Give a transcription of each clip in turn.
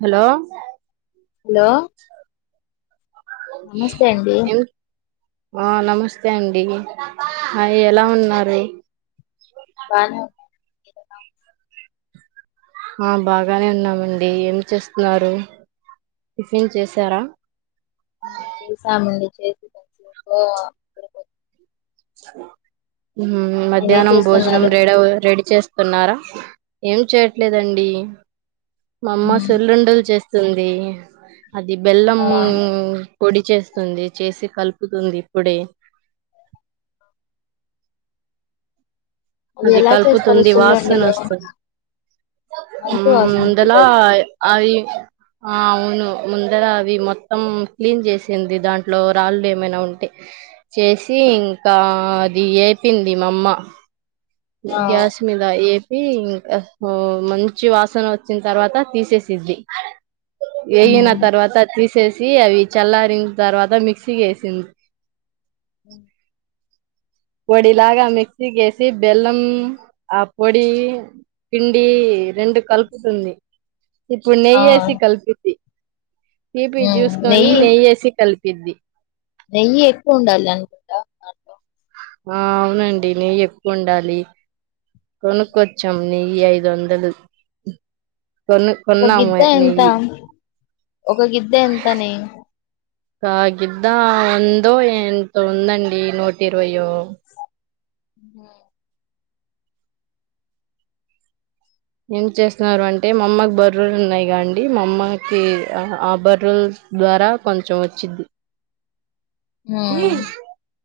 Hello hello నమస్తే అండి అ నమస్తే అండి అ ఎలా ఉన్నారు బన్వ్ ఎమ్ తిన్నావ్ ఆ బాగానే ఉన్నామండి ఏమి చేస్తున్నారు టిఫిన్ చేసారా ఆ చేసామండి స హామ్ మీరేం మధ్యాహ్నం భోజనం చేస్తున్నారు రెడి అవ్వ రెడి చేస్తున్నారా ఏం చేయట్లేదండి మా అమ్మ మ్మ్ సున్నుండలు చేస్తు సుంది అది బెల్లం ఆ ము పొడి చేస్తుంది చేసి కలుపుతుంది ఇప్పుడే అవి అది ఎలా చేస్తారు కలుపుతుంది వాసన సున్నుండలు వస్తుంది మంచి ఉమ్ వాసన వచ్చేది ముందులా అది అవి ఆ అవును ముందర అవి మొత్తం క్లీన్ చేసింది దాంట్లో రాళ్ళు ఏమైనా ఉంటే చేసి ఇంకా అది వేపింది మామ్మ ఆ గ్యాస్ మీద ఏపి ఇంకా మంచి వాసన వచ్చిన తర్వాత తీసేసిద్ది ఏయిిన మ్మ్ తర్వాత తీసి చేసి అవి చల్లారిన తర్వాత మిక్సీ వేసింది ఉ పొడి లాగా మిక్సీ కేసి బెల్లం ఆ పొడి పిండి రెండు కలుపుతుంది ఇప్పుడు ఆ నెయ్యేసి కలిపిద్ది తీపి మ్మ్ చూసుకొని నెయ్యి నెయ్యేసి కలిపి పెద్ది నెయ్యి ఎక్కువ ఉండాల అట ఆ అవునండి నెయ్యి ఎక్కువ ఉండాలి కొనుక్కచ్చాం నెయ్యి ఐదు వందలు కొను ఒక కొన్నాము గిద్ద ఎంత నెయ్యి ఒక గిద్ద ఎంత నెయ్యి కాగిద్ద ఉందో ఎంత ఉందండి నూటి ఇరవయో హ ఏం చేస్తున్నారు అంటే మా అమ్మకి బర్రులు ఉన్నాయి కాండి మా అమ్మకి ఆ బర్రూలు ద్వారా కొంచెం వచ్చిది హ్మ్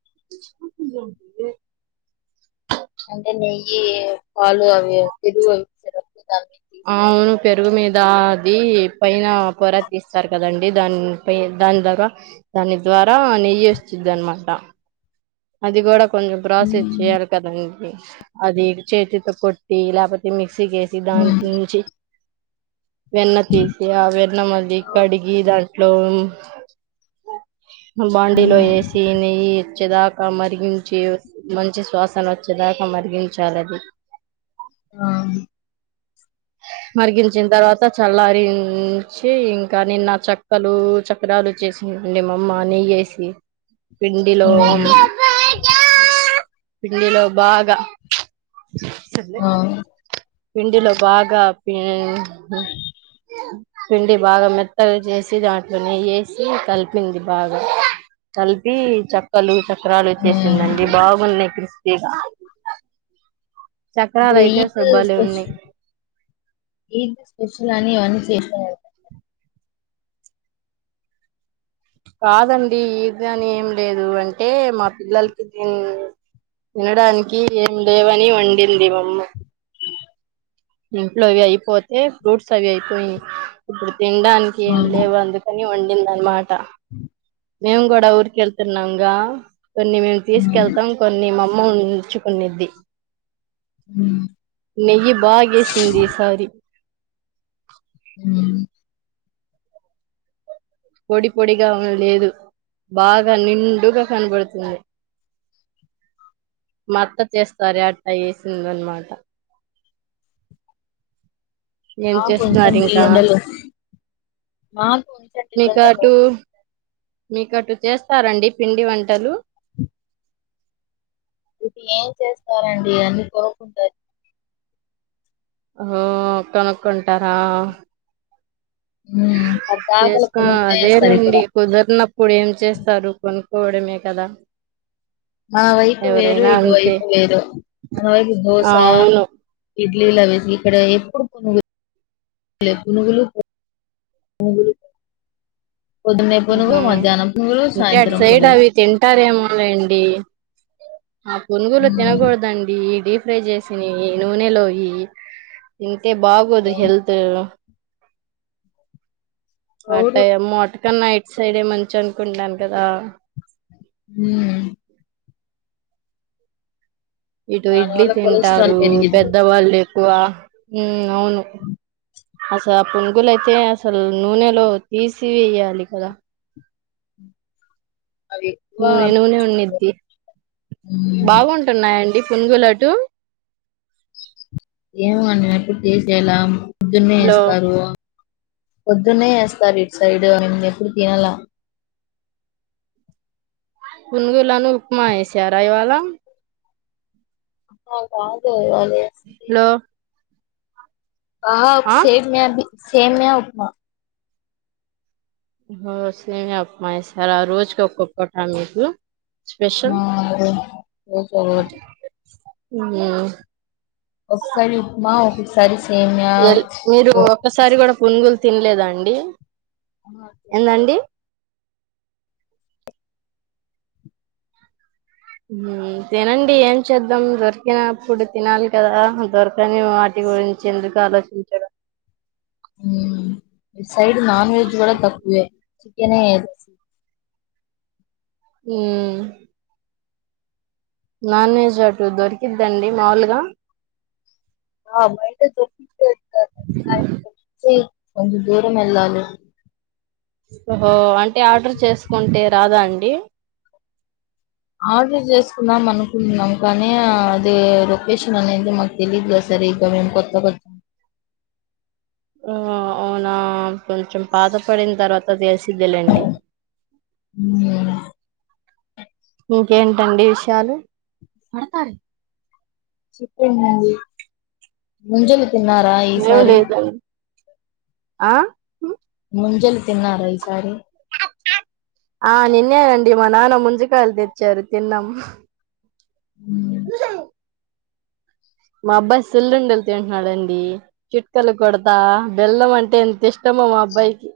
[unintelligible] ఈ పాలు అవి పెరుగు కలుపుకొని అవును పెరుగు మీద దా అది పైన పొర తీస్తారు కదండి దాని ప దాని ద్వార దాని ద్వారా నెయ్యి వస్తుంది అనమాట అదిగూడ కొంచెం ప్రాసెస్ మ్మ్ చేయాలి కదం అది చేతితో కొట్టి లేపోతే మిక్ సగేసి మ్మ్ దాట్ నుంచి వెన్న తీసి ఆ వెన్న మళ్ళీ కడిగి దాం హలో బాండీలో వేసి నెయ్యి చదా కా మరిగించి మంచి శ్వాసన వచ్చేదాకా మరిగించాలిది ఆ మరిగించిన తర్వాత చల్లారంచి ఇంకా నిన్న చక్కలు చక్రాలు చేసిండి మామ్మ నెయ్యి వేసి పిండిలో మ్మ్ పిండిలో బాగా సల్ ఆ పిండిలో బాగా పిండి బాగా మెత్తగా చేసి దాంట్లో నెయ్యి వేసి కలిపింది బాగా కలిపి చక్కలు చక్రాలు హ్మ్ వచ్చేసిందండి బాగున్నాయి క తె ఇప్పుడు ఈద్ ఉన్నాయి స్పెషల్ ఈద్ స్పెషల్ అని అని చేసినారని కాదండి ఈద్ అని ఏం లేదు అంటే మా పిల్లలకి దీని తనడానికి ఏం లేవని వండింది మమ్మ ఇంట్లో అవి అయిపోతే ఫ్రూట్స్ అవి అయిపోయి ఇప్పుడు తినడానికి ఏం లేవు అందుకని వం నిన్న ఈ మాట హ మేం కూడా ఊర్కెళ్తున్నాంగా కొన్ని మేము తీసుకెళ్తాం కొన్ని మమ్ మ ఉంచుకునిద్ది హ్మ్ నెయ్యి బాగేసిందీసారీ చిన్ హ్మ్ పొడి పొడిగా ఉ లేదు. బాగా నిండుగా కనబడుతుంది. మా అత్త చేస్తారే అట్టా చేసిందన్నమాట. ఏం మాకు చేస్తున్నారు ఉంచండి ఇంకా లుండలు. మాకు ఉంచండి వుండదు. మీకటు చేస్తారా అండి పిండి వంటలు ఇటు ఏం చేస్తారండి అన్ని కొనుక్కుంటారు. ఓ కనుక్కుంటారా హ్మ్ పద్దాకల చేసుకో కొనుకులే ఏస్తారు ఇక్కడ అదేనండి కుదరనప్పుడు ఏం చేస్తారు కొనుక్కోవడమే కదా నా వైపు వేరు ఎవరైనా ఇటు అంతే వైపు వేరు మన వైపు ఆ, దోశా అవును ఇడ్లీలా వేసి ఇక్కడ ఎప్పుడు పునుగులే పునుగులు పునుగులు పొద్దున్నే పునుగు హ్మ్మ్ మధ్యాహ్నం అంటే అటు సాయంత్రం సైడ్ పునుగులు అవి తింటారేమో హాయ్ అండి ఆ పునుగులు హ్మ్ తినగూడదండి ఇది ఫ్రై చేసినియి నూనెలోయి తి తింటే బాగోదు హెల్త్ క్రౌడ్ అట్టా ఏమో అటు కన్న ఇటు సైడే మంచి అనుకుంటాను కదా హ్మ్ ఇటు దాని ఇడ్లీ వల్ల కొలెస్ట్రాల్ తింటారు పెరిగిద్ది. పెద్దవాళ్ళు కువా అవును అసలు ఆ పునుగులు అయితే అసలు నూనెలో తీసి వేయ్యాలి కదా అవి ఎక్కువ నిల్వ నే పీల్చుకుంటారు. ఉన్నిద్ది హ్మ్ బాగుంటున్నాయండి పున్గులటు ఏమో అండి నేను ఎప్పుడు టేస్ట్ చెయ్యలా పొద్దున్నే లో ఇస్తారు పొద్దున్నే వేస్తార్ ఇట్ సైడ్ ఇ ఎప్పుడు తినల పునుగులను ఉప్మా వే సారా ఇవాళ అ అదే అ అ హలో బ సేమ్యా అభ సేమ్యా ఉప్మా ఒహోసేమియా ఉప్మా ఎశారా ఆ రోజుకి ఒక్కక్కటా మీకు స్పెషల్ ఆ అదే ఓకే ఒకే ఆ ఒక సారి ఉప్మా ఒకసారి మీరు ఒక్కసారి కూడా పునుగులు తినలేదండి అ తినండి ఏం చేద్దాం దొరికినప్పుడు తినాలి కదా దొరకని వాటి గురించి ఎందుకు ఆలోచించడం ఈ సైడ్ నాన్ వెజ్ కూడా తక్కువే చికెనే ఎయిర్ అసల ఆ నాన్ వెజ్ అటు దొరికిద్దండి మాములుగా ఆమైండ్ దోప్ దే స కొంచం దూరం ఎల్లాలి హో అంటే ఆర్డర్ చేసుకుంటే రాదా అండి ఆర్డర్ చేసుకుందం అనుకుంటున్నాం కానీ అది లొకేషన్ అనేది మాకు తెలీదుా సరిగ మేము కొత్త కొత్త అవునా కొంచెం పాతపడిన తర్వాత తెలిసి ద్ వెళ్ళండి ఉమ్ ఇంకేంటండి విషయాలు పడత చేప్పేయ యండి ముంజలు తిన్నారా ఏం ఈసారి లేదండి ఆ ముంజలు తిన్నార ఈసారి ఆ నిన్నేనండి మా నాన్న ముంజకయలు తెచ్చారు తిన్నాం ఉ మా అబ్బాయి సుల్ లుండలు తింటున్నాడుండి చిట్కలు కొడతా బెల్లం అంటే ఎంత ఇష్టమో మా అబ్బాయికి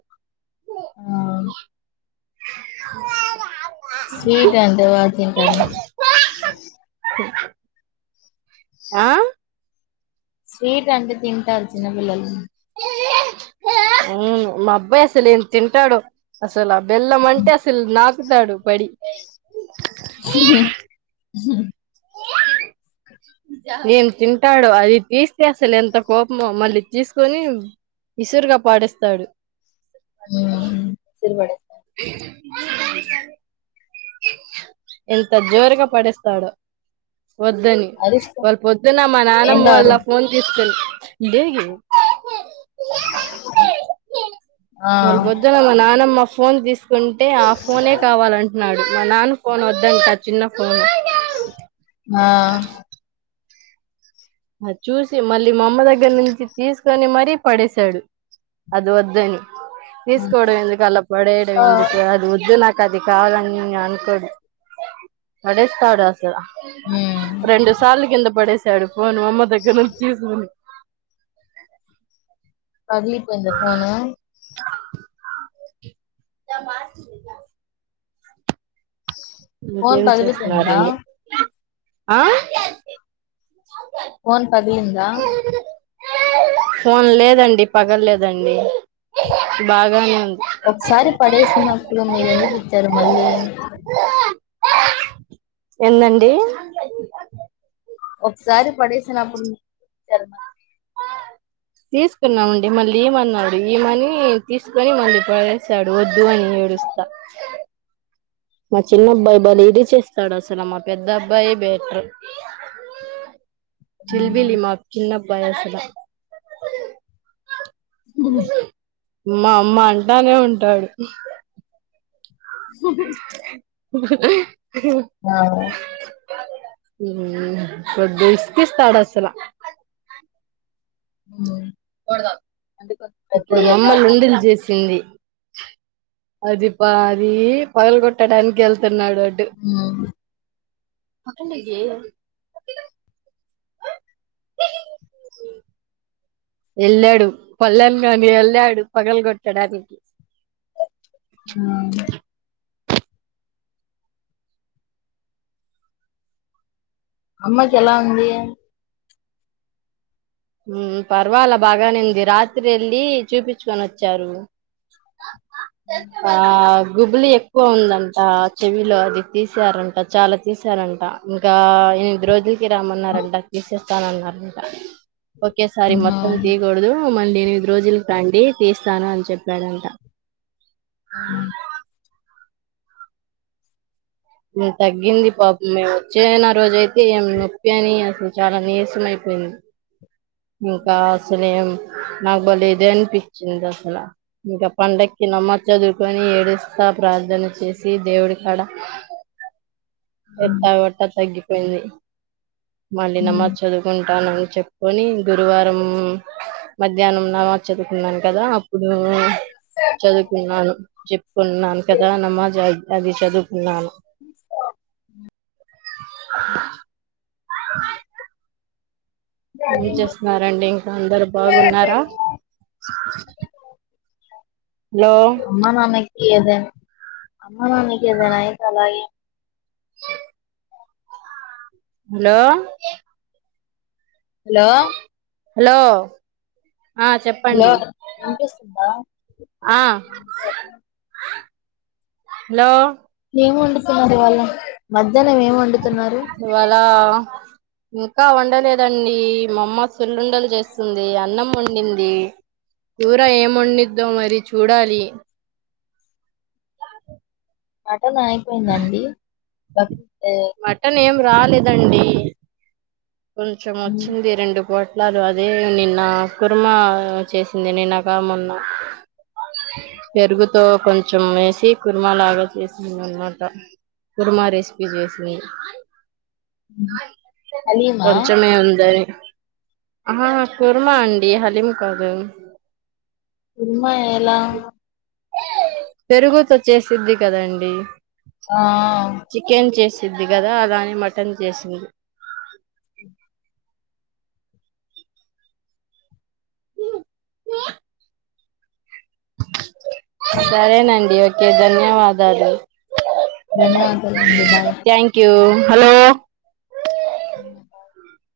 ఆ స్వీట్ అంటే బాగ తింటాడా ఆ స్వీట్ అంటే తింటారు చిన్నపిల్లలు అ మా అబ్బాయి అసలు ఏం తింటాడో అసల బెల్లం మంటే అస ల్ నాక్ కుతాడు పడి [inaudible] ఏంతింటాడొ అది తీస్తే అసలు ఎంత కోపమో మళ్ళీ తీసుకొని విసురుగా పాడేస్తాడు హ్మ్ [inaudible] ఎంత జోరుగా పడెస్తాడొ వద్దని అరుస్తా వాళ్ళు పొద్దున్న మా నానమ్మ ఏంటి వాళ్ళ అరు ఫోన్ తీసుకొని లేేగి ఆ ఇవాళ పొద్దున మా నానమ్మ ఫోన్ తీస్ కొంటె ఆ ఫోనే కావాలంటే టాడు మా నాన్ ఫోన్ వద్దంట చిన్న ఫోన్ ఆ అది చూసి మళ్ళీ మామ్మ దగ్గర నుంచి తీసుకొని మరీ పడేసాడు అది వద్దని ఆ తీసుకోడం ఎందుకు అలా పడేడం ఆ! ఎందుకు అది ఒద్దు నాకు అది కావాలని నేను అనుకోడు పడేస్తాడు అస హ్మ్ రెండు సార్లుకింద పడే చడు పోను అమ్మ దగ్గర నుంచి తీసుకుని పగిలిపోయింద ఫోను త మర్చి గా ఫోన్ ఇంకేం పగిలిపోయిందా చేస్తున్నారండి ఆ ఫోన్ పగిలిందా ఫోన్ లేదండి పగల్లేదండి బాగానే ఉన్ ఒకసారి పడేస్నపుడు మీరెందుకు ఇచ్చారు మళ్లీ ఎందండీ ఒకసారి పడేసినపుడు తీసుకున్నామండి మళ్ళీ ఈమన్నాడు ఈ మని తీసుకొని మళ్ళీ పడేసాడు వద్దు అని ఏడుస్తా మా చిన్నబ్బాయి బలె ఇదిచెస్ సడసులమా పెద్ద అబ్బాయి బెటర్ మళ్ళీ చిల్బిలి మా చిన్న ఉబయస ఉ మా అమ్మ అంటానే ఉంటాడు [unintelligible] ఉహ్ హు ఆ బడ్ ఇస్కిస్తాడసలా ఉ ఇప్పుడు మమ్మల్ని ఎందులు అంతే చేసింది అదిీబా అదిీ పగలు కొట్ట టనికికిెళ్త తర్నాడుడు హ్మ్ ఒకకడిగి వెళ్ళాడు పళణ గానీ వెళ్ళాడు పగలుగొట్టడానికి అ అమ్మకు ఎలా ఉంది మ్మ్ పర్వాలా బాగానే ఉంది రాత్రి వెళ్ళి చూపించుకొని వచ్చారు ఆ గుబ్బులు ఎక్కువ ఉందంట చెవిలో అది తీసారంట చాలా తీసారంట ఇంకా ఎనిమిది రోజుల్ కి రామ్మన్నారంట కిసో తనంనారంట ఓకే సారి ఆహా మత్తం తిగొడదు మంచి ఎనిమిది రోజులకు రండి తీస్తాను అని చెప్పాడంట ఆ తగ్గింది పాప మే వచ్చే నా రోజ అయితే ఏం నొప్పి అని అసలు చాలా నీరసం అయిపోయింది ఇంకా అసలే ఏం నాకుబలేదే అనిపించింది అసల ఇంకా పండగకి నమాజ్ చదువుకొని ఏడస్తా ప్రార్థన చేసి దేవుడి కాడ హ్మ్ ఎట్ట వట్టా తగ్గిపోయింది మళ్లీ హ్మ్ నమాజ్ చదువుకుంటానని చెప్ పోని గురువారం మధ్యాహ్నం నామజ్ చదువుకున్నాను కదా ఇప్పుడు చదువుకున్నాను చెప్పుకున్నాను కదా నమాజ్ అయితది చదు నాన్ ఏ చేస్తున్నారండి ఇంకా అందరు బాగున్నారా హలో అమ్మా నాన్నక్ ఏదైనా అమ్మ నాన్నకి ఏదైనా అయితే అలాగే హలో హలో హలో ఆ హలో చెప్పండి వినిపిస్తుందా ఆ హలో ఏం వండుతున్నారు ఇవాళ మధ్యాహ్నం ఏం వండు ఇవాళ ఇంకా వండలేదండి మామ్మ సుల్లుండలు చేస్తుంది అన్నం వండింది కూర ఏం వండిద్దో మరి చూడాలి అ నాయిపోయిందండి అ [inaudible] మటన్ ఏమ్. రాలేదండి. కొంచెం వచ్చింది రెండు కోట్. తను అదే నిన్న కుర్మా చేసింది నిన్నగా మొన్న పెరుగుతో కొంచెం వేసి కుర్మా లాగా చేసింది అనమాట కుర్మా రెసిపీ చేసింది. అని. కొంచమే ఉందని. ఆ కుర్మా అండి హలీం కాదు. కుర్మా ఎలా? పెరుగుతో చేసిద్ది కదండి. ఆ ఆ అవుద్ది కదా అలానె మటన్ చేసింది. [inaudible] సరేనండి ఒకే ధన్యవాదాలు. ధన్యవాదాలు అండి బాయ్. థ్యాంక్ యూ హలో.. హ [inaudible] [inaudible]